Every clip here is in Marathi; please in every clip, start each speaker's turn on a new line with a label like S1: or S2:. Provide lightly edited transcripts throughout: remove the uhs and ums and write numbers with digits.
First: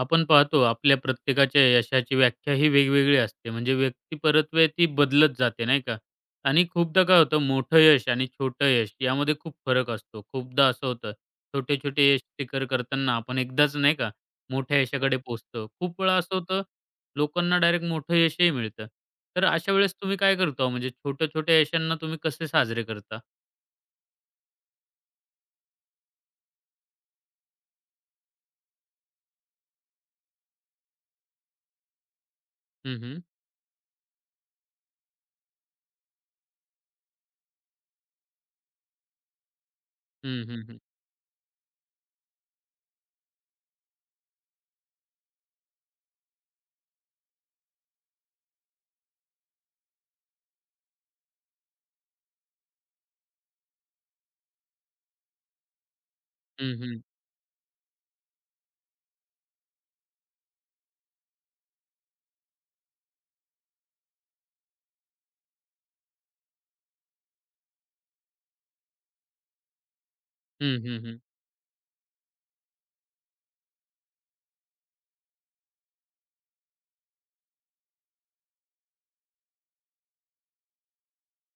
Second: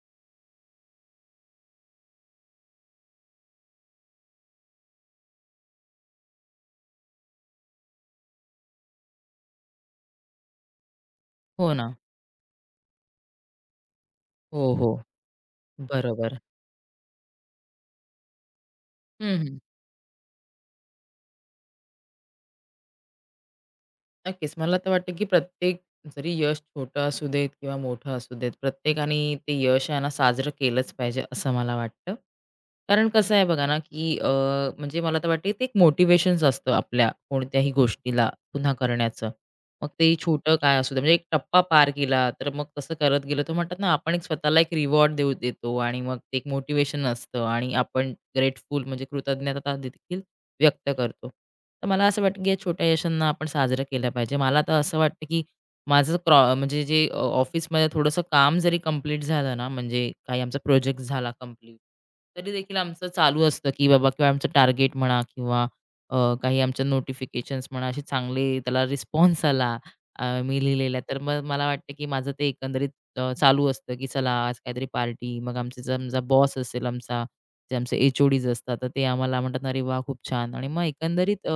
S1: आपण पाहतो आपल्या प्रत्येकाच्या यशाची व्याख्या ही वेगवेगळी असते. म्हणजे व्यक्तिपरत्वे ती बदलत जाते नाही का? आणि खूपदा काय होतं मोठं यश आणि छोटं यश यामध्ये खूप फरक असतो. खूपदा असं होतं
S2: हो ना.
S1: छोटे-छोटे यश शिखर करताना आपण एकदाच नाही का
S2: हो,
S1: मोठ्या
S2: हो.
S1: यशाकडे पोहोचतो. खूप वेळा असं
S2: बरोबर.
S1: होतं लोकांना डायरेक्ट मोठं यशही मिळतं.
S2: हं,
S1: तर
S2: हं.
S1: अशा वेळेस तुम्ही काय करता हो? म्हणजे छोट्या-छोट्या यशांना तुम्ही कसे साजरे करता?
S2: नक्कीच. मला तर वाटतं, की प्रत्येक जरी यश छोटं असू देत किंवा मोठं असू देत, प्रत्येकाने ते यश आहे ना साजरं केलंच पाहिजे, असं मला वाटतं.
S1: हं,
S2: कारण
S1: हं.
S2: कसं आहे बघा ना, की म्हणजे मला तर वाटतं, ते एक मोटिवेशन्स असतं आपल्या कोणत्याही गोष्टीला पुन्हा करण्याचं. मग ते
S1: हं,
S2: छोटं
S1: हं,
S2: काय
S1: हं.
S2: असू दे, म्हणजे एक टप्पा पार केला, तर मग तसं करत गेलो, तर म्हणतात ना, आपण एक स्वतःला एक रिवॉर्ड देऊ देतो आणि मग ते एक मोटिवेशन असतं आणि आपण ग्रेटफुल म्हणजे कृतज्ञता देखील व्यक्त करतो. तर मला असं वाटतं, की या छोट्या यशांना आपण साजरं केलं पाहिजे. मला तर असं वाटतं, की माझं क्रॉ
S1: हं,
S2: म्हणजे
S1: हं.
S2: जे ऑफिसमध्ये थोडंसं काम जरी कंप्लीट झालं ना, म्हणजे काही आमचा प्रोजेक्ट झाला कंप्लीट, तरी देखील आमचं चालू असतं, की बाबा किंवा आमचं टार्गेट म्हणा किंवा काही आमच्या नोटिफिकेशन्स म्हणा, असे चांगले त्याला रिस्पॉन्स आला मी
S1: हं,
S2: लिहिलेला,
S1: हं,
S2: तर
S1: हं.
S2: मग मला वाटतं, की माझं ते एकंदरीत चालू असतं, की चला आज काहीतरी पार्टी. मग आमचे समजा बॉस असेल आमचा जे आमचे एच-ओ-डीज असतात, तर ते आम्हाला म्हणतात, ना, "अरे वाह! खूप छान." आणि मग एकंदरीत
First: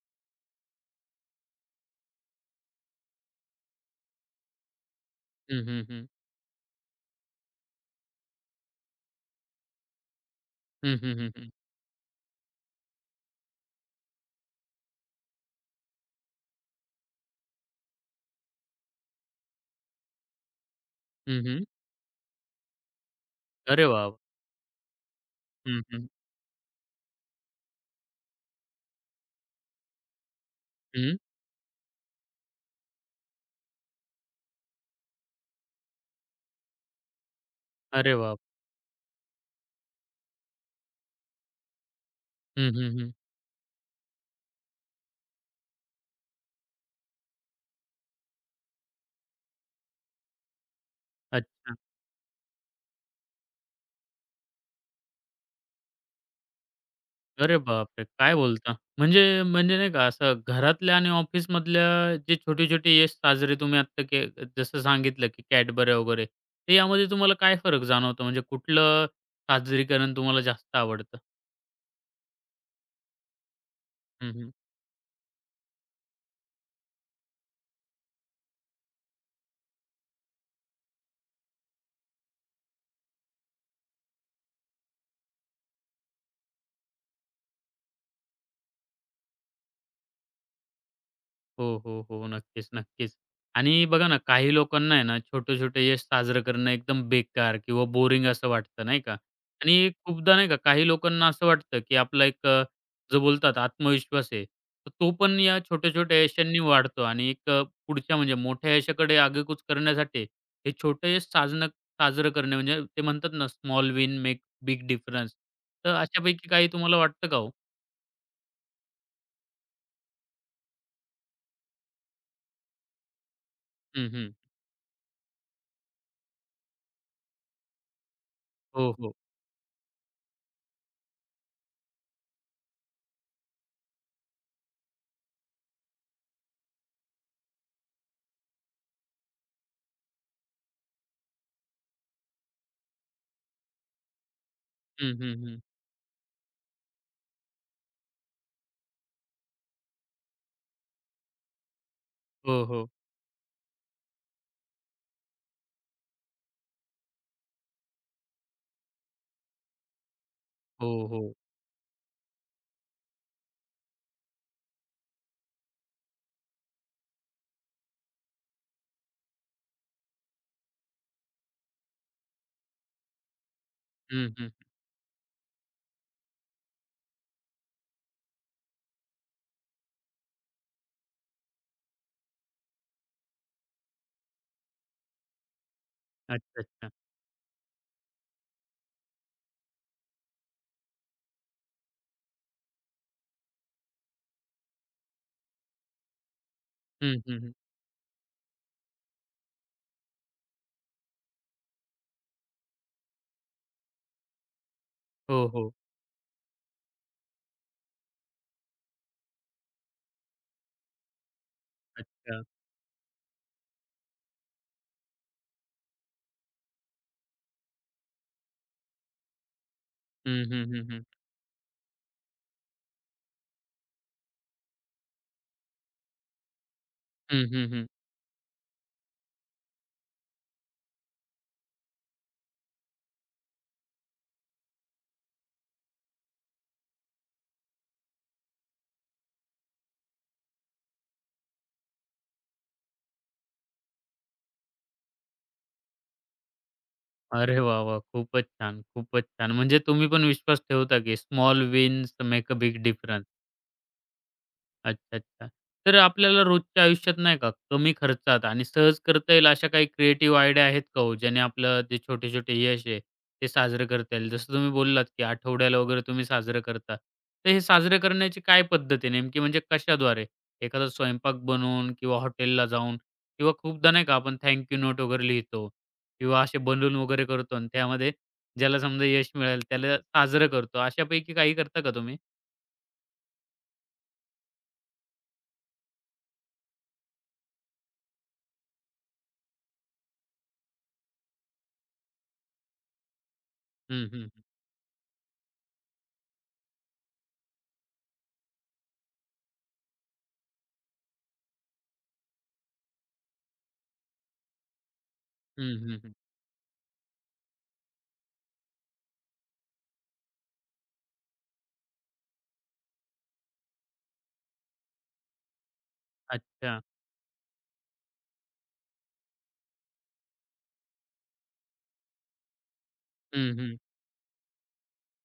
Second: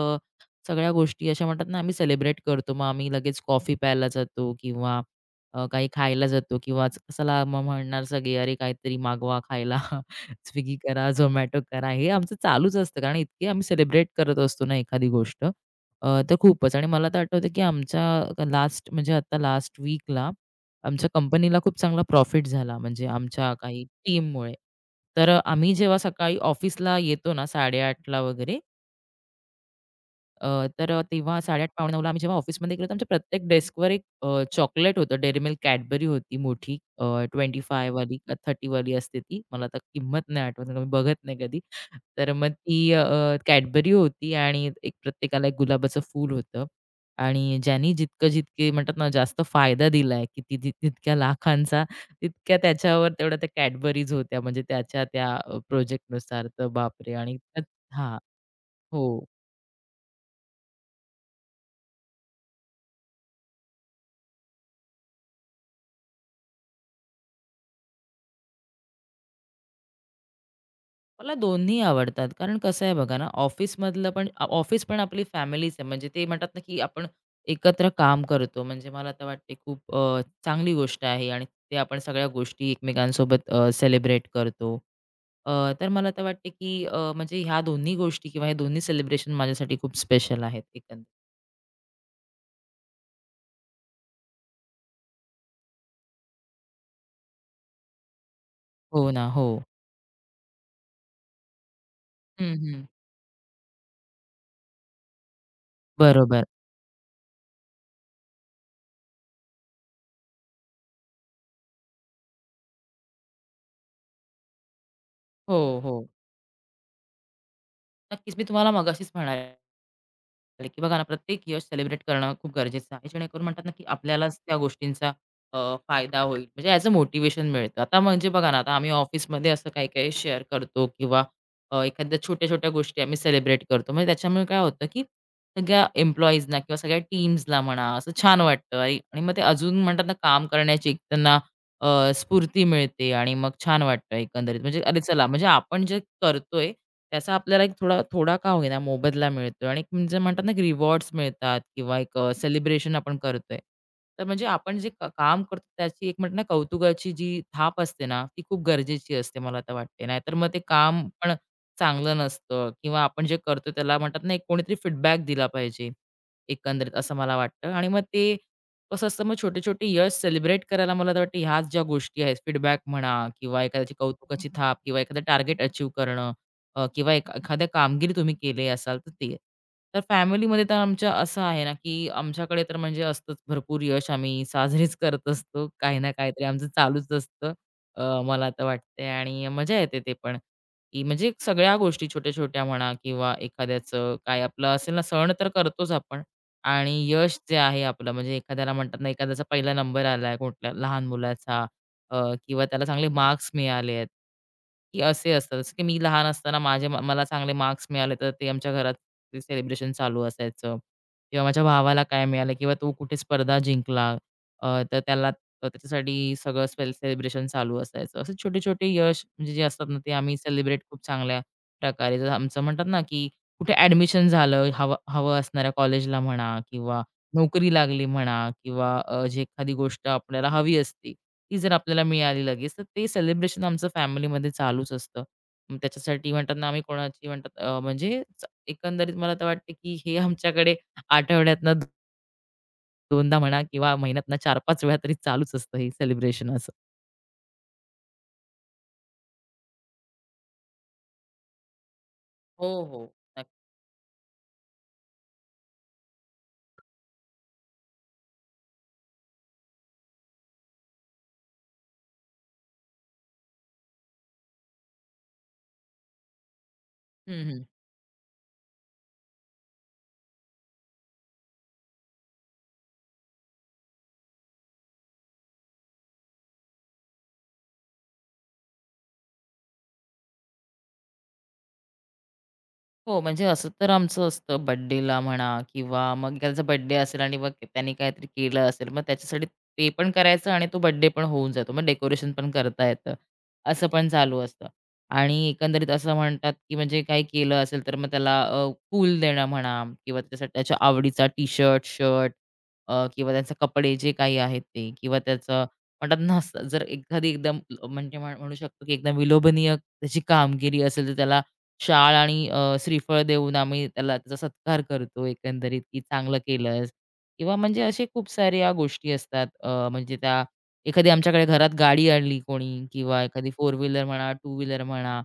S2: सगळ्या गोष्टी अशा म्हणतात ना, आम्ही सेलिब्रेट करतो. मग आम्ही लगेच कॉफी प्यायला जातो किंवा
S1: हं, हं,
S2: काही
S1: हं.
S2: खायला जातो किंवा चला मग म्हणणार सगळे, "अरे काहीतरी मागवा खायला, Swiggy
S1: हं,
S2: करा,
S1: हं, हं,
S2: Zomato करा." हे आमचं चालूच असतं कारण इतकी आम्ही सेलिब्रेट करत असतो ना एखादी गोष्ट, तर खूपच. आणि मला तर आठवतं, की आमच्या लास्ट म्हणजे आता लास्ट वीकला आमच्या कंपनीला खूप चांगला प्रॉफिट झाला म्हणजे आमच्या काही
S1: अरे वाह!
S2: टीममुळे. तर आम्ही
S1: हं,
S2: जेव्हा
S1: हं.
S2: सकाळी ऑफिसला येतो ना 8:30 ला वगैरे, अ,
S1: हं.
S2: तेव्हा 8:30-8:45ला आम्ही जेव्हा ऑफिसमध्ये गेलो, तर आमच्या प्रत्येक डेस्कवर एक चॉकलेट होतं. Dairy Milk Cadbury होती मोठी, 25
S1: अरे
S2: वाली का
S1: बाप!
S2: 30 वाली असते ती. मला आता किंमत नाही आठवत, कारण मी बघत नाही कधी. तर मग
S1: हं,
S2: ती
S1: हं, हं.
S2: Cadbury होती आणि एक प्रत्येकाला एक गुलाबाचं फूल होतं आणि ज्यांनी जितकं जितके म्हणतात ना, जास्त फायदा दिलाय, किती तितक्या
S1: अच्छा.
S2: लाखांचा, तितक्या त्याच्यावर तेवढ्या त्या Cadburys होत्या. म्हणजे त्याच्या त्या प्रोजेक्टनुसार. तर बापरे! आणि
S1: अरे
S2: त्यात
S1: बापरे!
S2: हां.
S1: काय बोलता? म्हणजे
S2: हो.
S1: म्हणजे नाही का असं घरातल्या आणि ऑफिसमधल्या जे छोटे-छोटे यश साजरे तुम्ही आत्ता जसं सांगितलं, की Cadbury वगैरे, तर यामध्ये तुम्हाला काय फरक जाणवतो? म्हणजे कुठलं साजरीकरण तुम्हाला जास्त आवडतं?
S2: मला दोन्ही आवडतात. कारण कसं आहे बघा ना, ऑफिसमधलं पण
S1: हं, हं.
S2: ऑफिस पण आपली फॅमिलीच आहे. म्हणजे ते म्हणतात ना, की आपण एकत्र काम करतो. म्हणजे मला तर वाटते खूप चांगली गोष्ट आहे आणि ते आपण सगळ्या गोष्टी एकमेकांसोबत सेलिब्रेट करतो. अ, तर मला तर वाटते, की म्हणजे ह्या दोन्ही गोष्टी किंवा हे दोन्ही सेलिब्रेशन माझ्यासाठी खूप स्पेशल आहेत एकंदरीत.
S1: हो, हो, हो. नक्कीच, नक्कीच. आणि बघा ना, काही लोकांना आहे ना, छोटे-छोटे यश साजरं करणं एकदम बेकार किंवा बोरिंग असं वाटतं, नाही
S2: हो
S1: का?
S2: ना. हो.
S1: आणि खूपदा नाही का, काही लोकांना असं वाटतं, की आपला एक
S2: हं, हं.
S1: जो बोलतात आत्मविश्वास आहे, तर तो पण या छोट्या-छोट्या
S2: बरोबर.
S1: यशांनी वाढतो आणि एक पुढच्या म्हणजे मोठ्या यशाकडे आगेकूच करण्यासाठी हे छोटं यश साजरं करणे म्हणजे ते म्हणतात ना, small win make big difference.
S2: हो,
S1: तर
S2: हो.
S1: अशापैकी काही तुम्हाला वाटतं का हो?
S2: नक्कीच. मी तुम्हाला मगाशीच म्हणाले आले, की बघा ना प्रत्येक यश सेलिब्रेट करणं खूप गरजेचं आहे. जेणेकरून म्हणतात ना, की
S1: हं, हं.
S2: आपल्यालाच त्या गोष्टींचा अ, फायदा होईल. म्हणजे ॲज अ मोटिव्हेशन मिळतं. आता म्हणजे बघा ना, आता आम्ही
S1: हो, हो.
S2: ऑफिसमध्ये असं काही-काही शेअर करतो किंवा एखाद्या छोट्या-छोट्या गोष्टी आम्ही सेलिब्रेट करतो. म्हणजे त्याच्यामुळे काय होतं, की सगळ्या एम्प्लॉईजना किंवा सगळ्या टीम्सला म्हणा, असं छान वाटतं आणि आणि मग ते अजून म्हणतात ना, काम करण्याची एक त्यांना स्फूर्ती मिळते आणि मग छान वाटतं एकंदरीत. म्हणजे अरे
S1: हं,
S2: चला,
S1: हं,
S2: म्हणजे
S1: हं.
S2: आपण जे करतोय त्याचा आपल्याला एक थोडा थोडा का होईना मोबदला मिळतोय आणि एक म्हणजे म्हणतात ना, की रिवॉर्ड्स मिळतात किंवा एक
S1: हो, हो.
S2: सेलिब्रेशन आपण करतोय. तर म्हणजे आपण जे काम करतो त्याची एक म्हणतात ना, कौतुकाची जी थाप असते ना, ती खूप गरजेची असते मला तर वाटते. नाहीतर मग ते
S1: हो,
S2: काम
S1: हो.
S2: पण चांगलं नसतं किंवा आपण जे करतो त्याला म्हणतात ना, एक कोणीतरी फीडबॅक दिला पाहिजे एकंदरीत असं मला वाटतं आणि मग ते कसं असतं मग छोटे-छोटे यश सेलिब्रेट करायला मला तर वाटतं ह्याच ज्या गोष्टी आहेत, फीडबॅक म्हणा किंवा एखाद्याची
S1: हं,
S2: कौतुकाची
S1: हं.
S2: थाप किंवा एखादं टार्गेट अचीव्ह करणं किंवा एखाद्या कामगिरी तुम्ही केले असाल तर ते. तर फॅमिलीमध्ये तर आमच्या असं आहे ना, की आमच्याकडे तर म्हणजे असतंच भरपूर यश आम्ही साजरीच करत असतो. काही ना काहीतरी
S1: अच्छा,
S2: आमचं
S1: अच्छा.
S2: चालूच असतं, मला तर वाटतंय आणि मजा येते ते पण, की म्हणजे सगळ्या गोष्टी छोट्या-छोट्या म्हणा किंवा एखाद्याचं काय आपलं असेल ना सण तर करतोच आपण. आणि
S1: हं,
S2: यश
S1: हं, हं.
S2: जे आहे आपलं म्हणजे एखाद्याला म्हणतात ना एखाद्याचा पहिला नंबर आलाय कुठल्या लहान मुलाचा किंवा त्याला चांगले मार्क्स मिळाले आहेत, की असे
S1: हो,
S2: असतात.
S1: हो.
S2: जसं की मी लहान असताना माझे मला चांगले मार्क्स मिळाले तर ते आमच्या घरात ते सेलिब्रेशन चालू असायचं किंवा माझ्या भावाला काय
S1: अच्छा.
S2: मिळालं किंवा तो कुठे स्पर्धा जिंकला, अ, तर त्याला तर त्याच्यासाठी सगळं सेलिब्रेशन चालू असायचं. असे छोटे-छोटे यश म्हणजे जे असतात ना ते आम्ही
S1: हं, हं,
S2: सेलिब्रेट
S1: हं,
S2: खूप
S1: हं.
S2: चांगल्या प्रकारे जसं आमचं म्हणतात ना की कुठे ॲडमिशन झालं हवं हवं असणाऱ्या कॉलेजला म्हणा किंवा
S1: हं, हं,
S2: नोकरी
S1: हं.
S2: लागली म्हणा किंवा जी एखादी गोष्ट आपल्याला हवी असते, ती जर आपल्याला मिळाली लगेच, तर ते सेलिब्रेशन आमचं फॅमिलीमध्ये चालूच असतं. मग त्याच्यासाठी म्हणतात ना, आम्ही कोणाची म्हणतात म्हणजे एकंदरीत मला तर वाटतं, की हे आमच्याकडे आठवड्यातनं 2दा म्हणा किंवा महिन्यातनं 4-5 वेळा तरी चालूच असतं हे सेलिब्रेशन असं.
S1: अरे वाह, वाह! खूपच छान, खूपच छान. म्हणजे तुम्ही पण विश्वास ठेवता की स्मॉल विन्स मेक अ
S2: हो,
S1: बिग
S2: हो.
S1: डिफरन्स.
S2: नक्की.
S1: अच्छा, अच्छा. तर आपल्याला रोजच्या आयुष्यात नाही का कमी खर्चात आणि सहज करता येईल अशा काही क्रिएटिव्ह आयडिया आहेत का हो? ज्याने आपलं जे छोटे-छोटे यश आहे, ते साजरं करता येईल. जसं तुम्ही बोललात, की आठवड्याला वगैरे तुम्ही साजरं करता.
S2: हं,
S1: तर हे
S2: हं.
S1: साजरे करण्याची काय पद्धत आहे नेमकी म्हणजे कशाद्वारे? एखादा स्वयंपाक बनवून किंवा हॉटेलला जाऊन किंवा खूपदा नाही का आपण थँक नोट वगैरे लिहितो किंवा असे बलून वगैरे करतो आणि त्यामध्ये ज्याला समजा यश मिळेल त्याला साजरं करतो. अशापैकी काही करता का तुम्ही?
S2: हो, म्हणजे असं तर आमचं असतं बर्थडेला म्हणा किंवा मग त्याचा बर्थडे असेल आणि मग त्याने काहीतरी केलं असेल, मग त्याच्यासाठी ते पण करायचं आणि तो बर्थडे पण होऊन जातो. मग डेकोरेशन पण करता येतं, असं पण
S1: हं, हं,
S2: चालू
S1: हं.
S2: असतं. आणि एकंदरीत असं म्हणतात, की म्हणजे काही केलं असेल तर मग त्याला देणं म्हणा किंवा त्याच्यासाठी त्याच्या आवडीचा टी-शर्ट, शर्ट शर्ट, किंवा त्याचे कपडे जे काही आहेत ते किंवा त्याचं
S1: हं, हं,
S2: म्हणतात ना, असं जर एखादी एकदम म्हणजे म्हणू शकतो, की एकदम विलोभनीय त्याची कामगिरी असेल, तर त्याला शाळ आणि श्रीफळ देऊन आम्ही त्याला त्याचा सत्कार करतो एकंदरीत, की चांगलं
S1: अच्छा.
S2: केलंस किंवा म्हणजे असे खूप साऱ्या गोष्टी असतात. म्हणजे त्या एखादी आमच्याकडे घरात गाडी आणली कोणी किंवा एखादी
S1: हं,
S2: फोर
S1: हं.
S2: व्हीलर म्हणा, टू व्हीलर म्हणा,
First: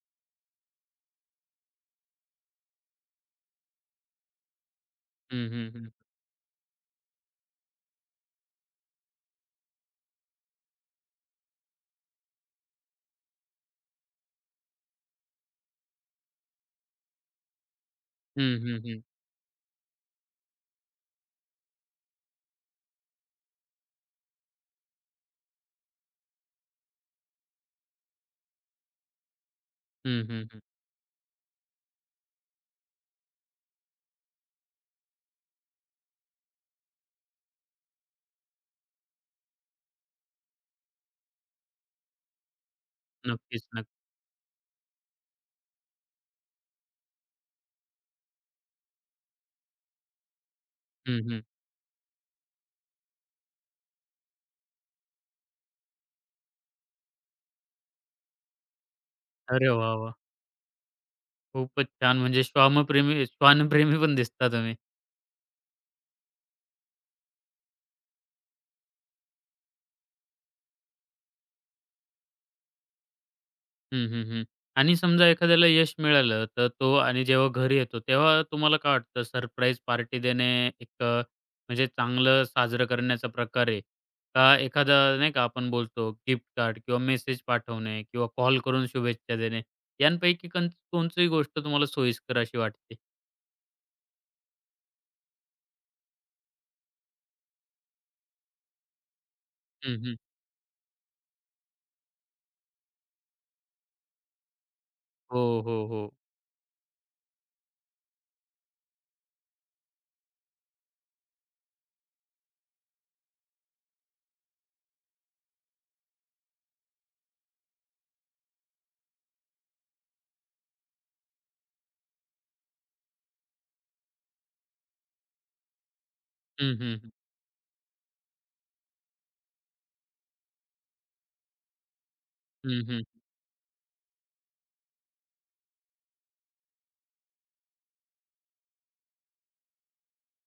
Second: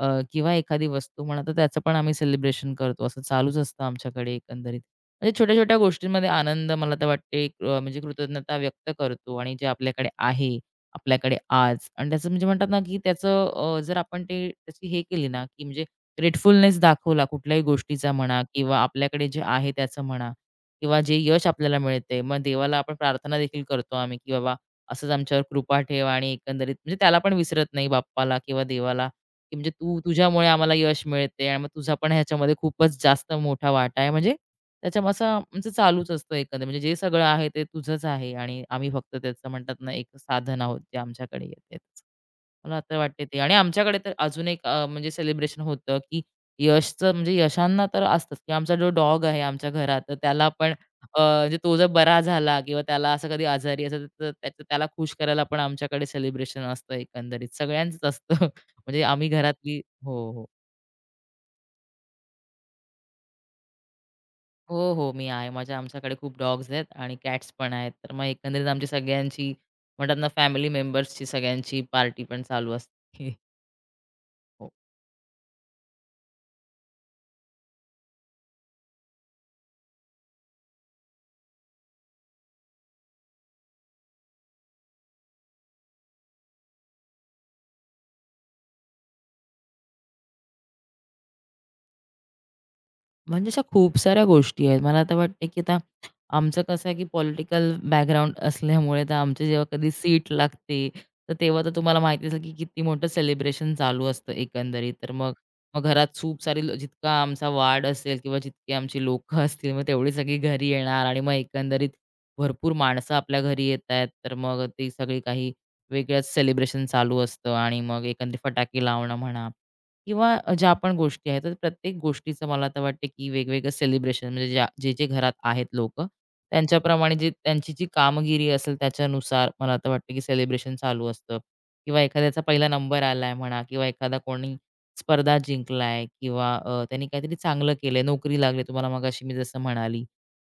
S2: अ, किंवा एखादी वस्तू म्हणा, तर त्याचं पण आम्ही सेलिब्रेशन करतो. असं चालूच असतं आमच्याकडे एकंदरीत. म्हणजे
S1: हं, हं,
S2: छोट्या-छोट्या
S1: हं.
S2: गोष्टींमध्ये आनंद मला तर वाटते एक, म्हणजे कृतज्ञता व्यक्त करतो आणि जे आपल्याकडे आहे, आपल्याकडे आज आणि त्याचं म्हणजे म्हणतात ना, की त्याचं जर आपण ते त्याची हे केली ना, की म्हणजे ग्रेटफुलनेस दाखवला कुठल्याही गोष्टीचा म्हणा
S1: हं,
S2: किंवा
S1: हं, हं.
S2: आपल्याकडे जे आहे त्याचं म्हणा किंवा जे यश आपल्याला मिळते, मग देवाला आपण प्रार्थना देखील करतो आम्ही, की बाबा असंच आमच्यावर कृपा ठेव आणि एकंदरीत म्हणजे त्याला पण विसरत नाही बाप्पाला किंवा देवाला, की म्हणजे तू
S1: हं,
S2: तुझ्यामुळे
S1: हं, हं.
S2: आम्हाला यश मिळते आणि मग तुझा पण ह्याच्यामध्ये खूपच जास्त मोठा वाटा आहे. म्हणजे त्याच्यामध्ये असं आमचं चालूच असतं एकंदर म्हणजे जे सगळं आहे ते तुझंच आहे आणि आम्ही फक्त त्याचं म्हणतात ना, एक साधन आहोत जे आमच्याकडे येते. मला तर वाटते ते आणि
S1: नक्कीच,
S2: आमच्याकडे
S1: नक्की.
S2: तर अजून एक म्हणजे सेलिब्रेशन होतं, की यशचं म्हणजे यशांना तर असतंच, की आमचा जो डॉग आहे आमच्या घरात, तर त्याला पण
S1: हं, हं.
S2: म्हणजे तो जर बरा झाला किंवा त्याला असं कधी आजारी असेल, तर त्याचं त्याला खुश करायला पण आमच्याकडे सेलिब्रेशन असतं एकंदरीत. सगळ्यांचंच असतं. म्हणजे आम्ही
S1: अरे
S2: घरातली
S1: वाह, वाह!
S2: हो, हो.
S1: खूपच छान. म्हणजे श्वानप्रेमी पण दिसता तुम्ही.
S2: हो, हो. मी आहे. माझ्या आमच्याकडे खूप डॉग्स आहेत आणि कॅट्स पण आहेत. तर मग एकंदरीत आमची सगळ्यांची म्हणतात ना, फॅमिली मेंबर्सची सगळ्यांची पार्टी पण चालू असते.
S1: हं, हं, हं. आणि समजा एखाद्याला यश मिळालं, तर तो आणि जेव्हा घरी येतो, तेव्हा तुम्हाला काय वाटतं सरप्राईज पार्टी देणे एक म्हणजे चांगलं साजरं करण्याचा प्रकार आहे? का एखादा नाही का आपण बोलतो गिफ्ट कार्ड किंवा मेसेज पाठवणे किंवा कॉल करून शुभेच्छा देणे, यांपैकी कोणतीही गोष्ट तुम्हाला सोयीस्कर अशी वाटते?
S2: म्हणजे अशा खूप साऱ्या गोष्टी आहेत. मला तर वाटते, की आता आमचं कसं आहे, की पॉलिटिकल बॅकग्राऊंड असल्यामुळे तर आमची जेव्हा कधी
S1: हं, हं.
S2: सीट लागते, तर तेव्हा तर तुम्हाला माहिती असेल, की किती मोठं सेलिब्रेशन चालू असतं एकंदरीत. तर मग
S1: हो,
S2: मग
S1: हो,
S2: घरात
S1: हो.
S2: खूप सारी जितका आमचा वार्ड असेल किंवा जितकी आमची लोकं असतील, मग तेवढी सगळी घरी येणार आणि मग एकंदरीत भरपूर माणसं आपल्या घरी येत आहेत. तर मग ती सगळी काही वेगळंच सेलिब्रेशन चालू असतं आणि मग एकंदरीत फटाके लावणं म्हणा किंवा ज्या पण गोष्टी आहेत, तर प्रत्येक गोष्टीचं मला तर वाटते, की वेगवेगळं सेलिब्रेशन म्हणजे ज्या जे-जे घरात आहेत लोक
S1: हं, हं, हं.
S2: त्यांच्याप्रमाणे जे त्यांची जी कामगिरी असेल त्याच्यानुसार मला तर वाटतं, की सेलिब्रेशन चालू असतं किंवा एखाद्याचा पहिला
S1: हं,
S2: नंबर
S1: हं.
S2: आलाय म्हणा किंवा एखादा कोणी स्पर्धा जिंकलाय किंवा त्यांनी काहीतरी चांगलं केलंय, नोकरी लागली तुम्हाला मगाशी मी जसं म्हणाली.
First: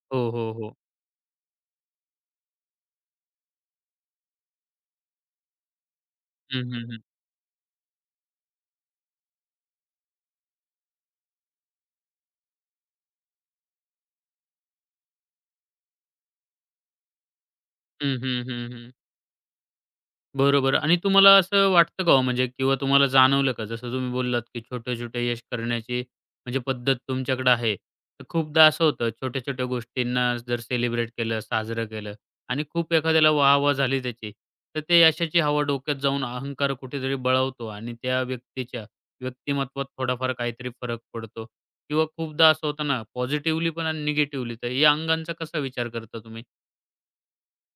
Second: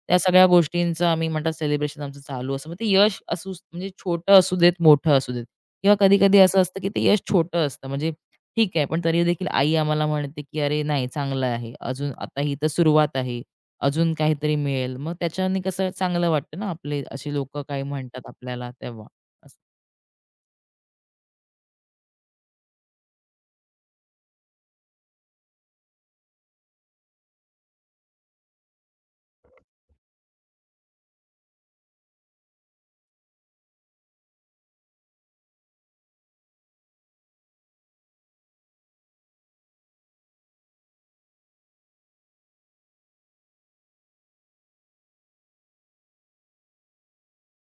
S2: त्या
S1: हो,
S2: सगळ्या
S1: हो, हो.
S2: गोष्टींचं आम्ही म्हणतात सेलिब्रेशन आमचं चालू असतं. मग ते यश असू म्हणजे छोटं असू देत, मोठं असू देत किंवा कधी-कधी असं
S1: हं,
S2: असतं,
S1: हं,
S2: की ते
S1: हं.
S2: यश छोटं असतं म्हणजे ठीक आहे. पण तरी देखील आई आम्हाला म्हणते, की "अरे नाही चांगलं आहे. अजून आता ही तर सुरुवात आहे. अजून काहीतरी मिळेल." मग त्याच्याने कसं चांगलं वाटतं ना, आपले असे लोकं काही
S1: हं,
S2: म्हणतात
S1: हं, हं,
S2: आपल्याला
S1: हं.
S2: तेव्हा. असं.
S1: बरोबर आणि तुम्हाला असं वाटतं का हो म्हणजे किंवा तुम्हाला जाणवलं का? जसं तुम्ही बोललात, की छोटे-छोटे यश करण्याची म्हणजे पद्धत तुमच्याकडे आहे. तर खूपदा असं होतं छोट्या-छोट्या गोष्टींना जर सेलिब्रेट केलं, साजरं केलं आणि खूप एखाद्याला वाह झाली त्याची, तर ते यशाची हवा डोक्यात जाऊन अहंकार कुठेतरी बळावतो आणि त्या व्यक्तीच्या व्यक्तिमत्त्वात थोडाफार काहीतरी फरक पडतो किंवा खूपदा असं होतं ना पॉझिटिव्हली पण आणि निगेटिव्हली. तर या अंगांचा कसा विचार करता तुम्ही?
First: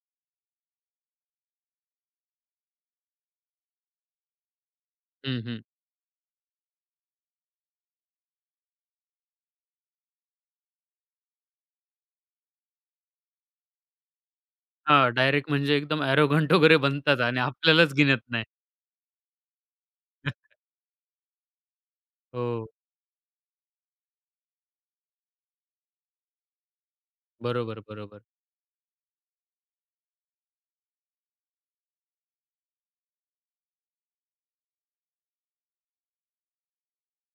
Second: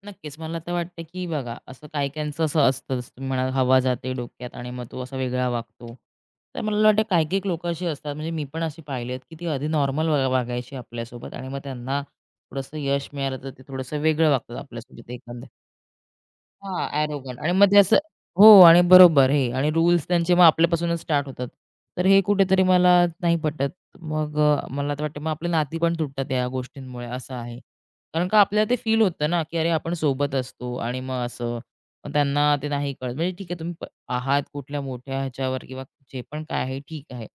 S2: नक्कीच मला तर वाटतं, की बघा असं काही-काहींचं असं असतं, जसं तुम्ही म्हणाल हवा जाते डोक्यात आणि मग तो असा वेगळा
S1: हं,
S2: वागतो. तर मला वाटतं काही-काही लोकं अशी असतात, म्हणजे मी पण अशी पाहिली की ती आधी नॉर्मल वागायची आपल्यासोबत आणि मग त्यांना थोडंसं यश मिळालं, तर ते थोडंसं वेगळं वागतात आपल्यासोबत
S1: हां,
S2: एखादं
S1: डायरेक्ट म्हणजे एकदम ॲरोगंट वगैरे
S2: हां,
S1: बनतात
S2: ॲरोगंट
S1: आणि
S2: आणि मग ते
S1: आपल्यालाच
S2: असं
S1: गिनत नाही.
S2: हो आणि बरोबर हे आणि रूल्स त्यांचे मग आपल्यापासूनच स्टार्ट होतात. तर हे
S1: हो,
S2: कुठेतरी मला नाही पटत. मग मला तर वाटतं मग आपली नाती पण तुटतात या गोष्टींमुळे असं आहे.
S1: बरोबर, बरोबर.
S2: कारण का आपल्याला ते फील होतं ना, की अरे आपण सोबत असतो आणि मग असं. मग त्यांना ते नाही कळत. म्हणजे ठीक आहे तुम्ही आहात कुठल्या मोठ्या ह्याच्यावर किंवा जे पण काय आहे ठीक आहे.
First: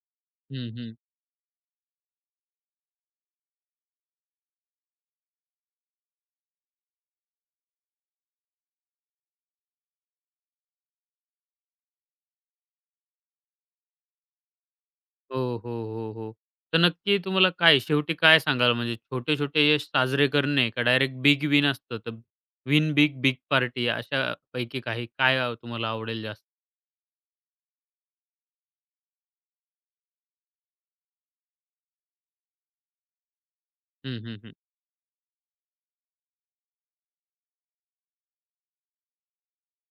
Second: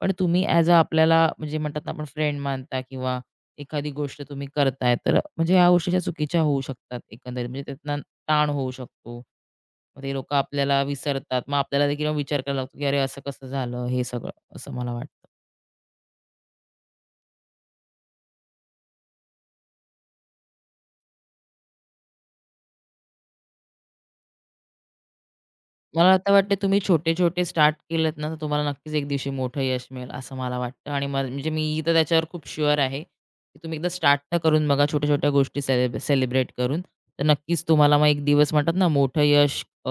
S2: पण तुम्ही ॲज
S1: हं,
S2: अ
S1: हं.
S2: आपल्याला म्हणजे म्हणतात ना आपण फ्रेंड मानता किंवा एखादी गोष्ट तुम्ही करताय तर म्हणजे ह्या गोष्टी चुकीच्या होऊ शकतात एकंदरीत. म्हणजे त्यातनं ताण होऊ शकतो. मग ते लोकं आपल्याला विसरतात. मग आपल्याला देखील विचार करायला लागतो, की "अरे, असं कसं झालं?" हे सगळं असं मला वाटतं.
S1: हो, हो, हो, हो. तर नक्की तुम्हाला काय शेवटी काय सांगाल म्हणजे छोटे-छोटे यश साजरे करणे का डायरेक्ट बिग विन असतं, तर विन बिग, बिग पार्टी अशापैकी काही काय तुम्हाला
S2: मला
S1: आवडेल
S2: आता
S1: जास्त?
S2: वाटतं तुम्ही छोटे-छोटे स्टार्ट केलेत ना, तर तुम्हाला नक्कीच एक दिवशी मोठं यश मिळेल असं मला वाटतं आणि मला म्हणजे मी तर त्याच्यावर खूप शुअर आहे, की तुम्ही एकदा स्टार्ट
S1: हं,
S2: तर
S1: हं, हं.
S2: करून बघा छोट्या-छोट्या गोष्टी सेलिब्रेट करून. तर नक्कीच तुम्हाला मग एक दिवस म्हणतात ना, मोठं यश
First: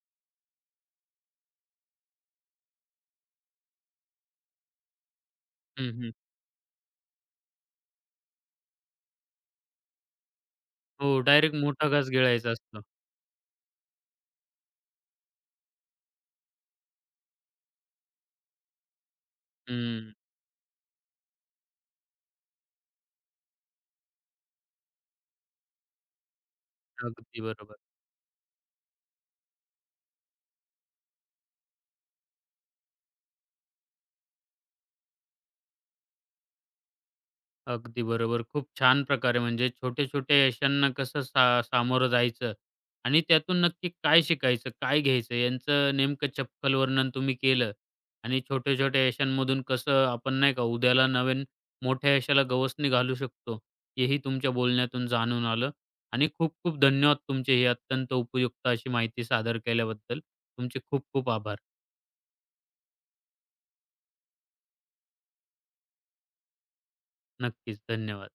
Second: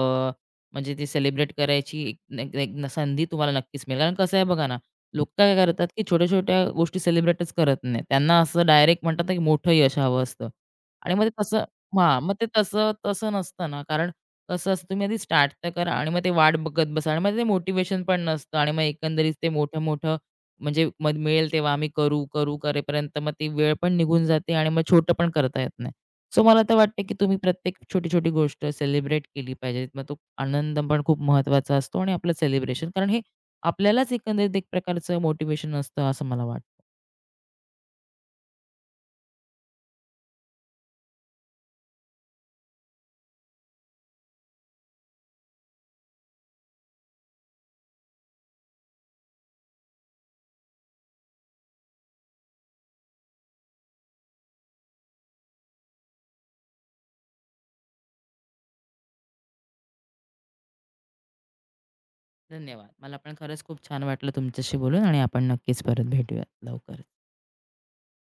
S2: म्हणजे ते सेलिब्रेट करायची एक एक एक संधी तुम्हाला नक्कीच मिळेल. कारण कसं आहे बघा ना, लोक काय करतात,
S1: हं,
S2: की
S1: हं.
S2: छोट्या-छोट्या गोष्टी सेलिब्रेटच करत नाही. त्यांना असं डायरेक्ट म्हणतात ना, की मोठं यश हवं असतं आणि
S1: हो,
S2: मग ते
S1: डायरेक्ट
S2: तसं
S1: मोठा घास
S2: हां, मग ते
S1: गिळायचा असतो.
S2: तसं तसं नसतं ना, कारण कसं असतं तुम्ही आधी स्टार्ट तर करा आणि मग ते वाट बघत बसा आणि मग ते मोटिवेशन पण नसतं आणि मग एकंदरीत ते
S1: हं,
S2: मोठं-मोठं म्हणजे मग मिळेल तेव्हा आम्ही करू, करेपर्यंत मग ती वेळ पण निघून जाते आणि मग छोटं पण करता येत नाही. सो मला तर वाटतं की तुम्ही
S1: अगदी बरोबर.
S2: प्रत्येक छोटी-छोटी गोष्ट सेलिब्रेट केली पाहिजे. मग तो आनंद पण खूप महत्त्वाचा असतो आणि आपलं सेलिब्रेशन कारण हे आपल्यालाच एकंदरीत एक प्रकारचं मोटिवेशन असतं असं मला वाटतं.
S1: अगदी बरोबर. खूप छान प्रकारे म्हणजे छोटे-छोटे यशांना कसं सामोरं जायचं आणि त्यातून नक्की काय शिकायचं, काय घ्यायचं यांचं नेमकं चपखल वर्णन तुम्ही केलं आणि छोट्या-छोट्या यशांमधून कसं आपण नाही का उद्याला नवीन मोठ्या यशाला गवसणी घालू शकतो, हेही तुमच्या बोलण्यातून जाणून आलं आणि खूप-खूप धन्यवाद तुमचे ही अत्यंत उपयुक्त अशी माहिती सादर केल्याबद्दल. तुमचे खूप-खूप आभार.
S2: धन्यवाद. मला पण खरंच खूप छान वाटलं तुमच्याशी बोलून आणि आपण नक्कीच परत भेटूयात लवकर.
S1: नक्कीच. धन्यवाद.